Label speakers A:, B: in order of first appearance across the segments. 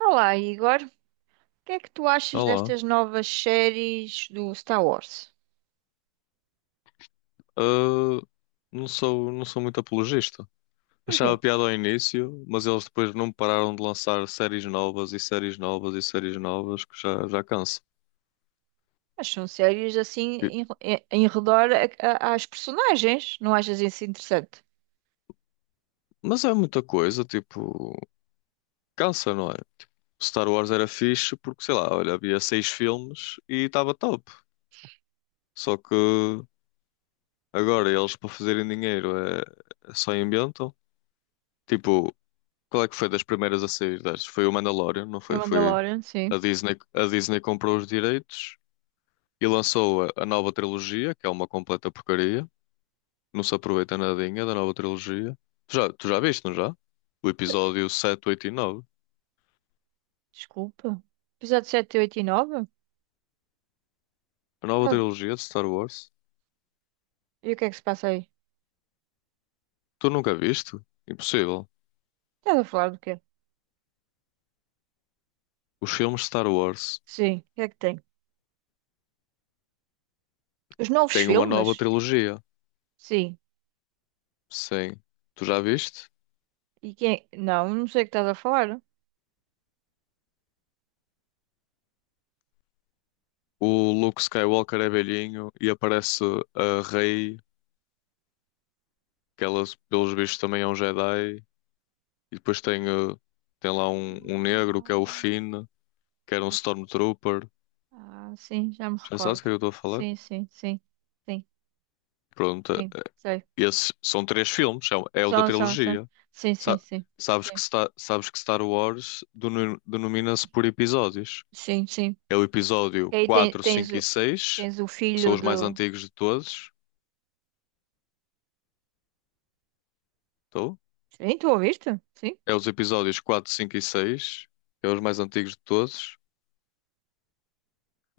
A: Olá, Igor. O que é que tu achas
B: Olá.
A: destas novas séries do Star Wars?
B: Ah, não sou muito apologista.
A: Porquê?
B: Achava piada ao início, mas eles depois não pararam de lançar séries novas e séries novas e séries novas que já, já cansa.
A: Mas são séries assim
B: E-
A: em redor às personagens. Não achas isso interessante?
B: Mas é muita coisa, tipo, cansa, não é? Star Wars era fixe porque, sei lá, olha, havia seis filmes e estava top. Só que agora eles para fazerem dinheiro é só inventam. Tipo, qual é que foi das primeiras a sair das? Foi o Mandalorian, não
A: O
B: foi? Foi
A: Mandalorian, sim.
B: a Disney comprou os direitos. E lançou a nova trilogia, que é uma completa porcaria. Não se aproveita nadinha da nova trilogia. Tu já viste, não já? O episódio 7, 8 e 9.
A: Desculpa. Episódio 7, 8 e 9.
B: A nova
A: Ah,
B: trilogia de Star Wars.
A: e o que é que se passa aí?
B: Tu nunca viste? Impossível.
A: Estás a falar do quê?
B: Os filmes de Star Wars
A: Sim, o que é que tem? Os novos
B: têm uma
A: filmes?
B: nova trilogia.
A: Sim.
B: Sim. Tu já viste?
A: E quem? Não, não sei o que estás a falar.
B: O Luke Skywalker é velhinho e aparece a Rey, que ela, pelos bichos também é um Jedi. E depois tem lá um negro que é o
A: Ah,
B: Finn, que era um
A: já-
B: Stormtrooper.
A: ah, sim, já me
B: Já sabes o
A: recordo.
B: que é que eu estou a falar?
A: Sim, sim, sim. Sim.
B: Pronto,
A: Sim, sei.
B: esses são três filmes, o é o da
A: Só, só, só.
B: trilogia.
A: Sim, sim,
B: Sa-
A: sim.
B: sabes que,
A: Sim,
B: Sabes que Star Wars denomina-se por episódios.
A: sim, sim.
B: É o
A: E
B: episódio
A: aí tem-
B: 4
A: tens,
B: 5 e
A: o,
B: 6
A: tens o
B: que são
A: filho
B: os mais
A: do.
B: antigos de todos. Estou?
A: Sim, tu ouviste? Sim.
B: É os episódios 4, 5 e 6 que é os mais antigos de todos.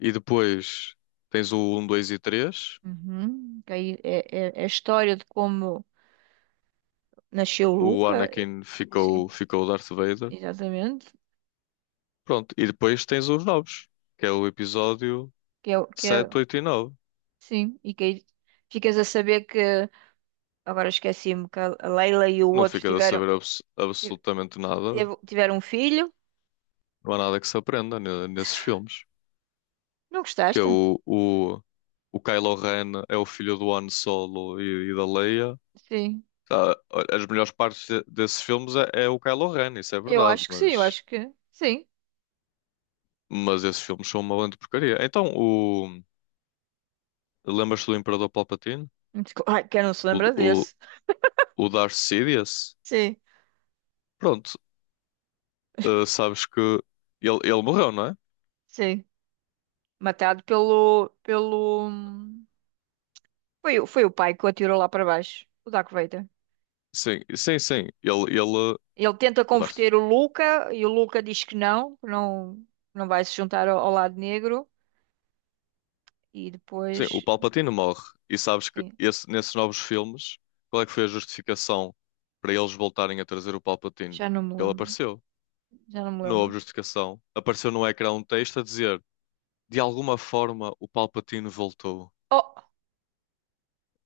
B: E depois tens o 1, 2 e 3.
A: Uhum. Que aí é a história de como nasceu o
B: O
A: Luca.
B: Anakin ficou,
A: Sim,
B: ficou Darth Vader.
A: exatamente.
B: Pronto, e depois tens os novos, que é o episódio
A: Que é, o- que é,
B: 7, 8 e 9.
A: sim, e que aí ficas a saber que. Agora esqueci-me que a Leila e o
B: Não
A: outro
B: ficas a
A: tiveram,
B: saber
A: ti-
B: absolutamente nada.
A: tiveram um filho.
B: Não há nada que se aprenda nesses filmes.
A: Não
B: Que é
A: gostaste?
B: o Kylo Ren é o filho do Han Solo e da Leia.
A: Sim,
B: Tá, as melhores partes desses filmes é o Kylo Ren, isso é
A: eu
B: verdade,
A: acho que sim, eu
B: mas,
A: acho que sim.
B: mas esses filmes são uma grande porcaria. Então, lembras-te do Imperador Palpatine?
A: Ai, quem não se
B: O,
A: lembra
B: o,
A: desse?
B: o Darth Sidious?
A: Sim.
B: Pronto, sabes que ele morreu, não é?
A: Sim, matado pelo, pelo... Foi o pai que o atirou lá para baixo, o Darth Vader.
B: Sim, sim, sim. Ele,
A: Ele tenta
B: o Darth.
A: converter o Luca e o Luca diz que não, não vai se juntar ao, ao lado negro. E
B: Sim, o
A: depois,
B: Palpatine morre. E sabes que
A: sim,
B: nesses novos filmes, qual é que foi a justificação para eles voltarem a trazer o Palpatine?
A: já não me
B: Ele
A: lembro,
B: apareceu.
A: já não me
B: Não houve
A: lembro.
B: justificação. Apareceu no ecrã um texto a dizer: de alguma forma o Palpatine voltou.
A: Oh,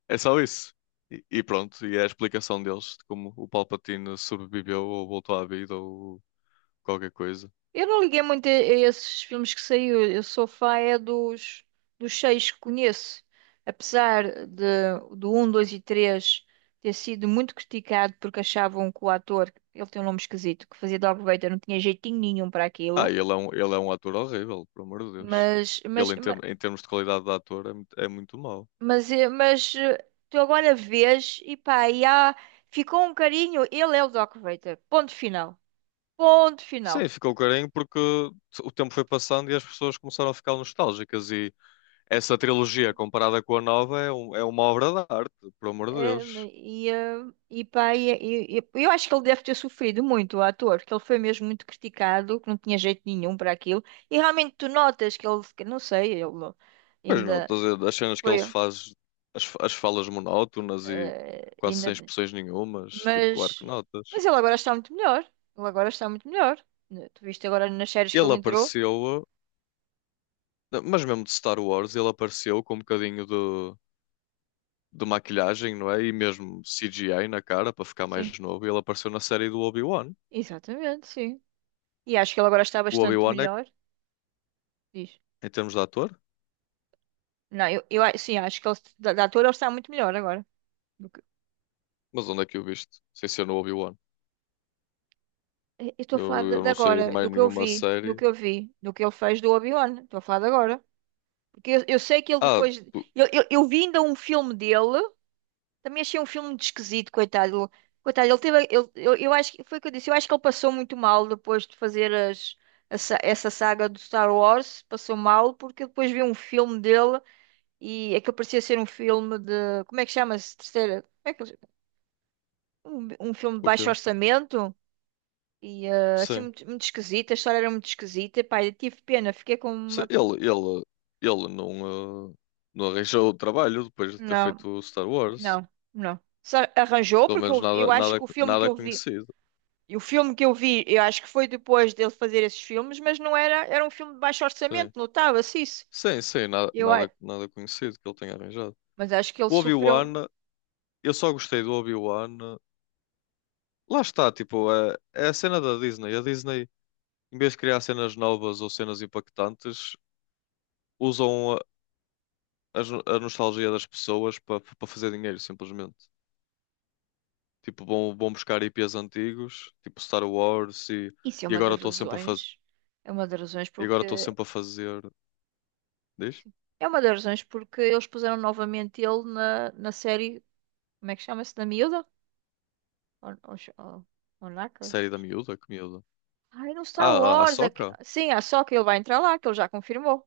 B: É só isso. E pronto, e é a explicação deles de como o Palpatine sobreviveu ou voltou à vida ou qualquer coisa.
A: eu não liguei muito a esses filmes que saiu. Eu sou fã é dos, dos seis que conheço. Apesar de, do um, 2 e 3 ter sido muito criticado porque achavam que o ator, ele tem um nome esquisito, que fazia Darth Vader, não tinha jeitinho nenhum para
B: Ah,
A: aquilo.
B: ele é um ator horrível, pelo amor de Deus.
A: Mas, mas, ma-
B: Em termos de qualidade de ator, é muito mau.
A: mas, tu agora vês e pá, e há, ficou um carinho. Ele é o Darth Vader. Ponto final. Ponto final.
B: Sim, ficou carinho porque o tempo foi passando e as pessoas começaram a ficar nostálgicas. E essa trilogia, comparada com a nova, é uma obra de arte, por amor de
A: É,
B: Deus.
A: e, eh, e eu acho que ele deve ter sofrido muito, o ator, porque ele foi mesmo muito criticado, que não tinha jeito nenhum para aquilo. E realmente tu notas que ele, que não sei, ele
B: Pois não,
A: ainda
B: todas as cenas que
A: foi,
B: eles fazem, as falas monótonas e
A: eh,
B: quase
A: ainda,
B: sem expressões nenhumas, tipo, claro
A: mas,
B: que notas.
A: mas ele agora está muito melhor. Ele agora está muito melhor. Né? Tu viste agora nas séries que
B: Ele
A: ele entrou?
B: apareceu, mas mesmo de Star Wars, ele apareceu com um bocadinho de maquilhagem, não é? E mesmo CGI na cara, para ficar
A: Sim,
B: mais novo. Ele apareceu na série do Obi-Wan.
A: exatamente, sim. E acho que ele agora está
B: O
A: bastante
B: Obi-Wan é,
A: melhor. Diz.
B: em termos de ator.
A: Não, sim, acho que ele, da, da ator ele está muito melhor agora.
B: Mas onde é que o viste? Sem ser no Obi-Wan.
A: Eu estou a
B: Eu,
A: falar de
B: eu
A: de
B: não sei
A: agora, do
B: mais
A: que eu
B: nenhuma
A: vi, do
B: série.
A: que eu vi, do que ele fez do Obi-Wan. Estou a falar de agora. Porque eu sei que ele
B: Ah,
A: depois.
B: tu-
A: Eu vi ainda um filme dele, também achei um filme muito esquisito, coitado. Coitado, ele teve. Ele, eu acho que foi o que eu disse, eu acho que ele passou muito mal depois de fazer as, essa saga do Star Wars. Passou mal, porque eu depois vi um filme dele e aquilo parecia ser um filme de. Como é que chama-se? Terceira. Como é que, eles- um filme de
B: o
A: baixo
B: quê?
A: orçamento. E eh, assim,
B: Sim.
A: muito, muito esquisita. A história era muito esquisita. Pá, eu tive pena, fiquei com
B: Sim.
A: uma.
B: Ele não arranjou o trabalho depois de ter
A: Não,
B: feito o Star Wars.
A: não, não. Só arranjou,
B: Pelo
A: porque
B: menos
A: eu
B: nada,
A: acho
B: nada,
A: que o filme que
B: nada
A: eu vi.
B: conhecido.
A: E o filme que eu vi, eu acho que foi depois dele fazer esses filmes, mas não era. Era um filme de baixo
B: Sim.
A: orçamento, notava-se isso.
B: Sim, sim, nada,
A: Eu, a-
B: nada, nada conhecido que ele tenha arranjado.
A: mas acho que ele
B: O
A: sofreu.
B: Obi-Wan, eu só gostei do Obi-Wan. Lá está, tipo, é a cena da Disney. A Disney, em vez de criar cenas novas ou cenas impactantes, usam a nostalgia das pessoas para fazer dinheiro, simplesmente. Tipo, vão buscar IPs antigos, tipo Star Wars, e,
A: Isso é
B: e
A: uma
B: agora
A: das
B: estou sempre a fazer.
A: razões. É uma das razões
B: E agora estou
A: porque.
B: sempre a fazer. Diz?
A: Sim, é uma das razões porque eles puseram novamente ele na, na série. Como é que chama-se? Da Miúda? On, on,
B: Série da miúda? Que miúda?
A: Ai, no Star
B: Ah, a
A: Wars.
B: Ahsoka?
A: Sim, é só que ele vai entrar lá, que ele já confirmou.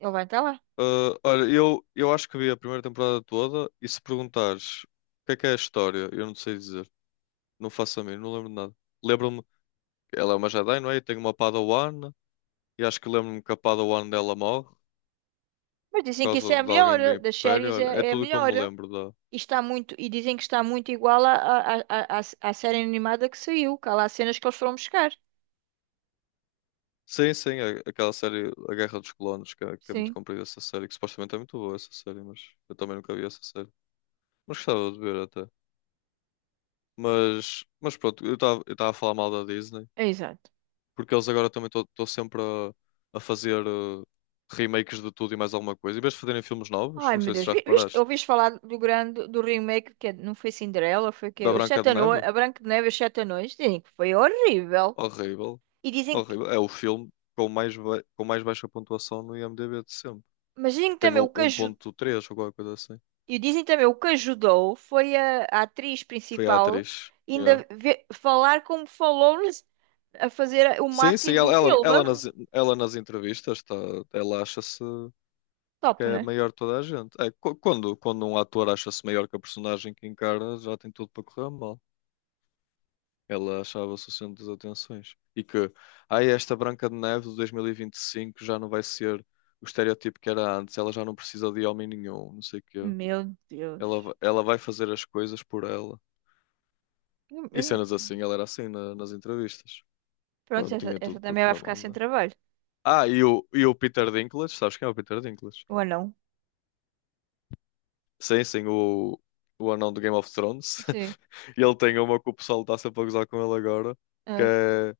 A: Ele vai entrar lá.
B: Ah, olha, eu acho que vi a primeira temporada toda e se perguntares o que é a história, eu não sei dizer. Não faço a mim, não lembro de nada. Lembro-me que ela é uma Jedi, não é? E tem uma Padawan, e acho que lembro-me que a Padawan dela morre
A: Mas dizem
B: por
A: que isso é
B: causa
A: a
B: de
A: melhor,
B: alguém do
A: eh, das
B: Império.
A: séries
B: Olha, é
A: é, é a
B: tudo que eu
A: melhor.
B: me
A: Eh.
B: lembro.
A: E está muito, e dizem que está muito igual à série animada que saiu, que há lá cenas que eles foram buscar.
B: Sim, sim, aquela série A Guerra dos Clones, que é muito
A: Sim,
B: comprida essa série, que supostamente é muito boa essa série, mas eu também nunca vi essa série. Mas gostava de ver até. Mas pronto, eu estava a falar mal da Disney,
A: é exato.
B: porque eles agora também estão sempre a fazer remakes de tudo e mais alguma coisa. Em vez de fazerem filmes novos,
A: Ai,
B: não
A: meu
B: sei se
A: Deus,
B: já
A: vi- viste,
B: reparaste,
A: ouviste falar do grande, do remake, não foi Cinderela, foi que
B: da
A: é, Os
B: Branca
A: Sete
B: de
A: Anões,
B: Neve,
A: a Branca de Neve e os Sete Anões, dizem que foi horrível.
B: horrível,
A: E dizem que,
B: horrível. É o filme com mais, com mais baixa pontuação no IMDb de sempre,
A: mas dizem
B: que
A: que
B: tem
A: também o
B: o
A: que ajudou.
B: 1,3 ou qualquer coisa assim.
A: E dizem também, o que ajudou foi a atriz
B: Foi a
A: principal
B: atriz. Yeah.
A: falar como falou-nos a fazer o
B: Sim, sim,
A: marketing do
B: ela, ela,
A: filme.
B: ela nas, ela nas entrevistas, tá, ela acha-se que
A: Top,
B: é
A: né?
B: maior de toda a gente. É, quando um ator acha-se maior que a personagem que encarna, já tem tudo para correr mal. Ela achava-se o centro das atenções. E que, ai, esta Branca de Neve de 2025 já não vai ser o estereótipo que era antes, ela já não precisa de homem nenhum, não sei o quê.
A: Meu Deus.
B: Ela vai fazer as coisas por ela. E
A: Eu não-
B: cenas assim, ela era assim nas entrevistas.
A: Pronto,
B: Pronto,
A: essa,
B: tinha
A: essa
B: tudo para
A: também vai
B: correr
A: ficar
B: mal,
A: sem
B: não é?
A: trabalho.
B: Ah, e o Peter Dinklage, sabes quem é o Peter Dinklage?
A: Ou não?
B: Sim, sim, o anão do Game of Thrones.
A: Sim.
B: E ele tem uma que o pessoal está sempre a gozar com ele agora, que
A: Ah,
B: é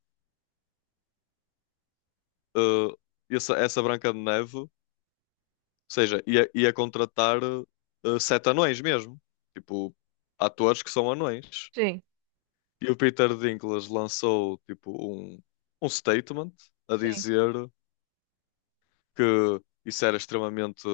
B: eh, essa Branca de Neve, ou seja, ia contratar sete anões mesmo, tipo, atores que são anões.
A: sim.
B: E o Peter Dinklage lançou, tipo, um, um statement a
A: Sim.
B: dizer que isso era extremamente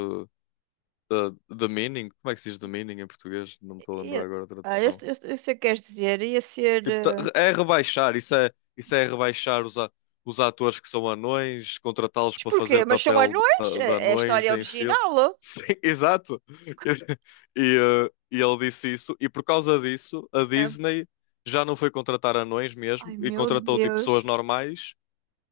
B: eh, demeaning. Como é que se diz demeaning em português? Não me estou a lembrar
A: E-
B: agora a
A: ah, eu,
B: tradução.
A: eu, eu sei o que queres dizer. Ia ser...
B: Tipo,
A: eh,
B: é rebaixar, isso é rebaixar os atores que são anões, contratá-los
A: mas
B: para fazer
A: porquê? Mas são
B: papel
A: anões?
B: de
A: É é a
B: anões
A: história
B: em filme.
A: original.
B: Sim, exato. E ele disse isso, e por causa disso, a
A: Ah,
B: Disney já não foi contratar anões
A: ai,
B: mesmo, e
A: meu
B: contratou tipo, pessoas
A: Deus.
B: normais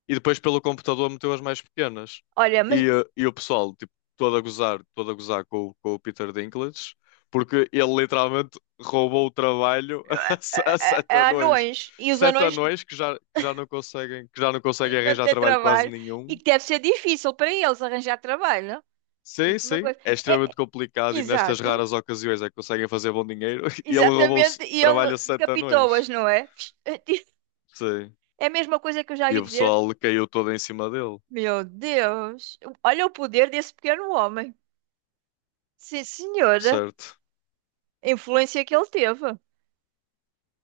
B: e depois pelo computador meteu as mais pequenas.
A: Olha, mas
B: E o pessoal, tipo, todo a gozar com, com o Peter Dinklage, porque ele literalmente roubou o trabalho
A: ah,
B: a, se-
A: ah,
B: a
A: ah,
B: sete
A: ah,
B: anões.
A: anões. E os
B: Sete
A: anões.
B: anões que já não conseguem, que já não conseguem
A: Não
B: arranjar
A: ter
B: trabalho quase
A: trabalho. E
B: nenhum.
A: que deve ser difícil para eles arranjar trabalho, não?
B: Sim,
A: Digo-te uma
B: sim,
A: coisa.
B: é
A: É, é-
B: extremamente complicado e nestas
A: exato.
B: raras ocasiões é que conseguem fazer bom dinheiro. E ele roubou o
A: Exatamente. E ele
B: trabalho a sete anões.
A: decapitou-as, não é?
B: Sim.
A: É a mesma coisa que eu já
B: E
A: ouvi
B: o
A: dizer.
B: pessoal caiu todo em cima dele,
A: Meu Deus. Olha o poder desse pequeno homem. Sim, senhora.
B: certo?
A: A influência que ele teve.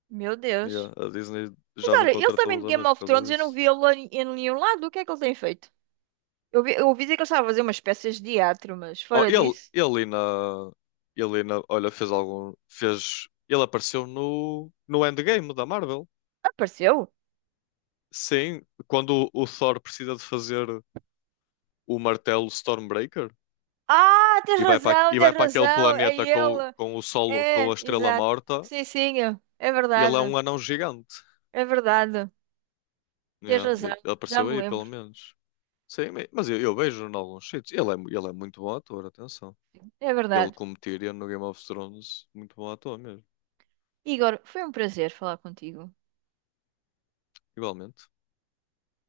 A: Meu Deus.
B: Yeah, a Disney
A: Mas
B: já não
A: olha, ele
B: contratou
A: também
B: os
A: de Game
B: anões por
A: of Thrones,
B: causa
A: eu não
B: disso.
A: vi ele em em nenhum lado. O que é que ele tem feito? Eu ouvi dizer que ele estava a fazer umas peças de teatro, mas
B: Oh,
A: fora disso,
B: olha, ele apareceu no Endgame da Marvel.
A: apareceu.
B: Sim, quando o Thor precisa de fazer o martelo Stormbreaker
A: Ah, tens
B: e vai para,
A: razão,
B: e vai
A: tens
B: para aquele
A: razão. É
B: planeta com,
A: ele.
B: com o sol, com a
A: É,
B: estrela
A: exato.
B: morta,
A: Sim, sim, é é
B: ele é
A: verdade.
B: um anão gigante.
A: É verdade. Tens
B: Yeah, ele
A: razão. Já
B: apareceu
A: me
B: aí, pelo
A: lembro.
B: menos. Sim, mas eu vejo em alguns sítios. Ele é muito bom ator, atenção.
A: É
B: Ele
A: verdade.
B: como Tyrion no Game of Thrones, muito bom ator mesmo.
A: Igor, foi um prazer falar contigo.
B: Igualmente.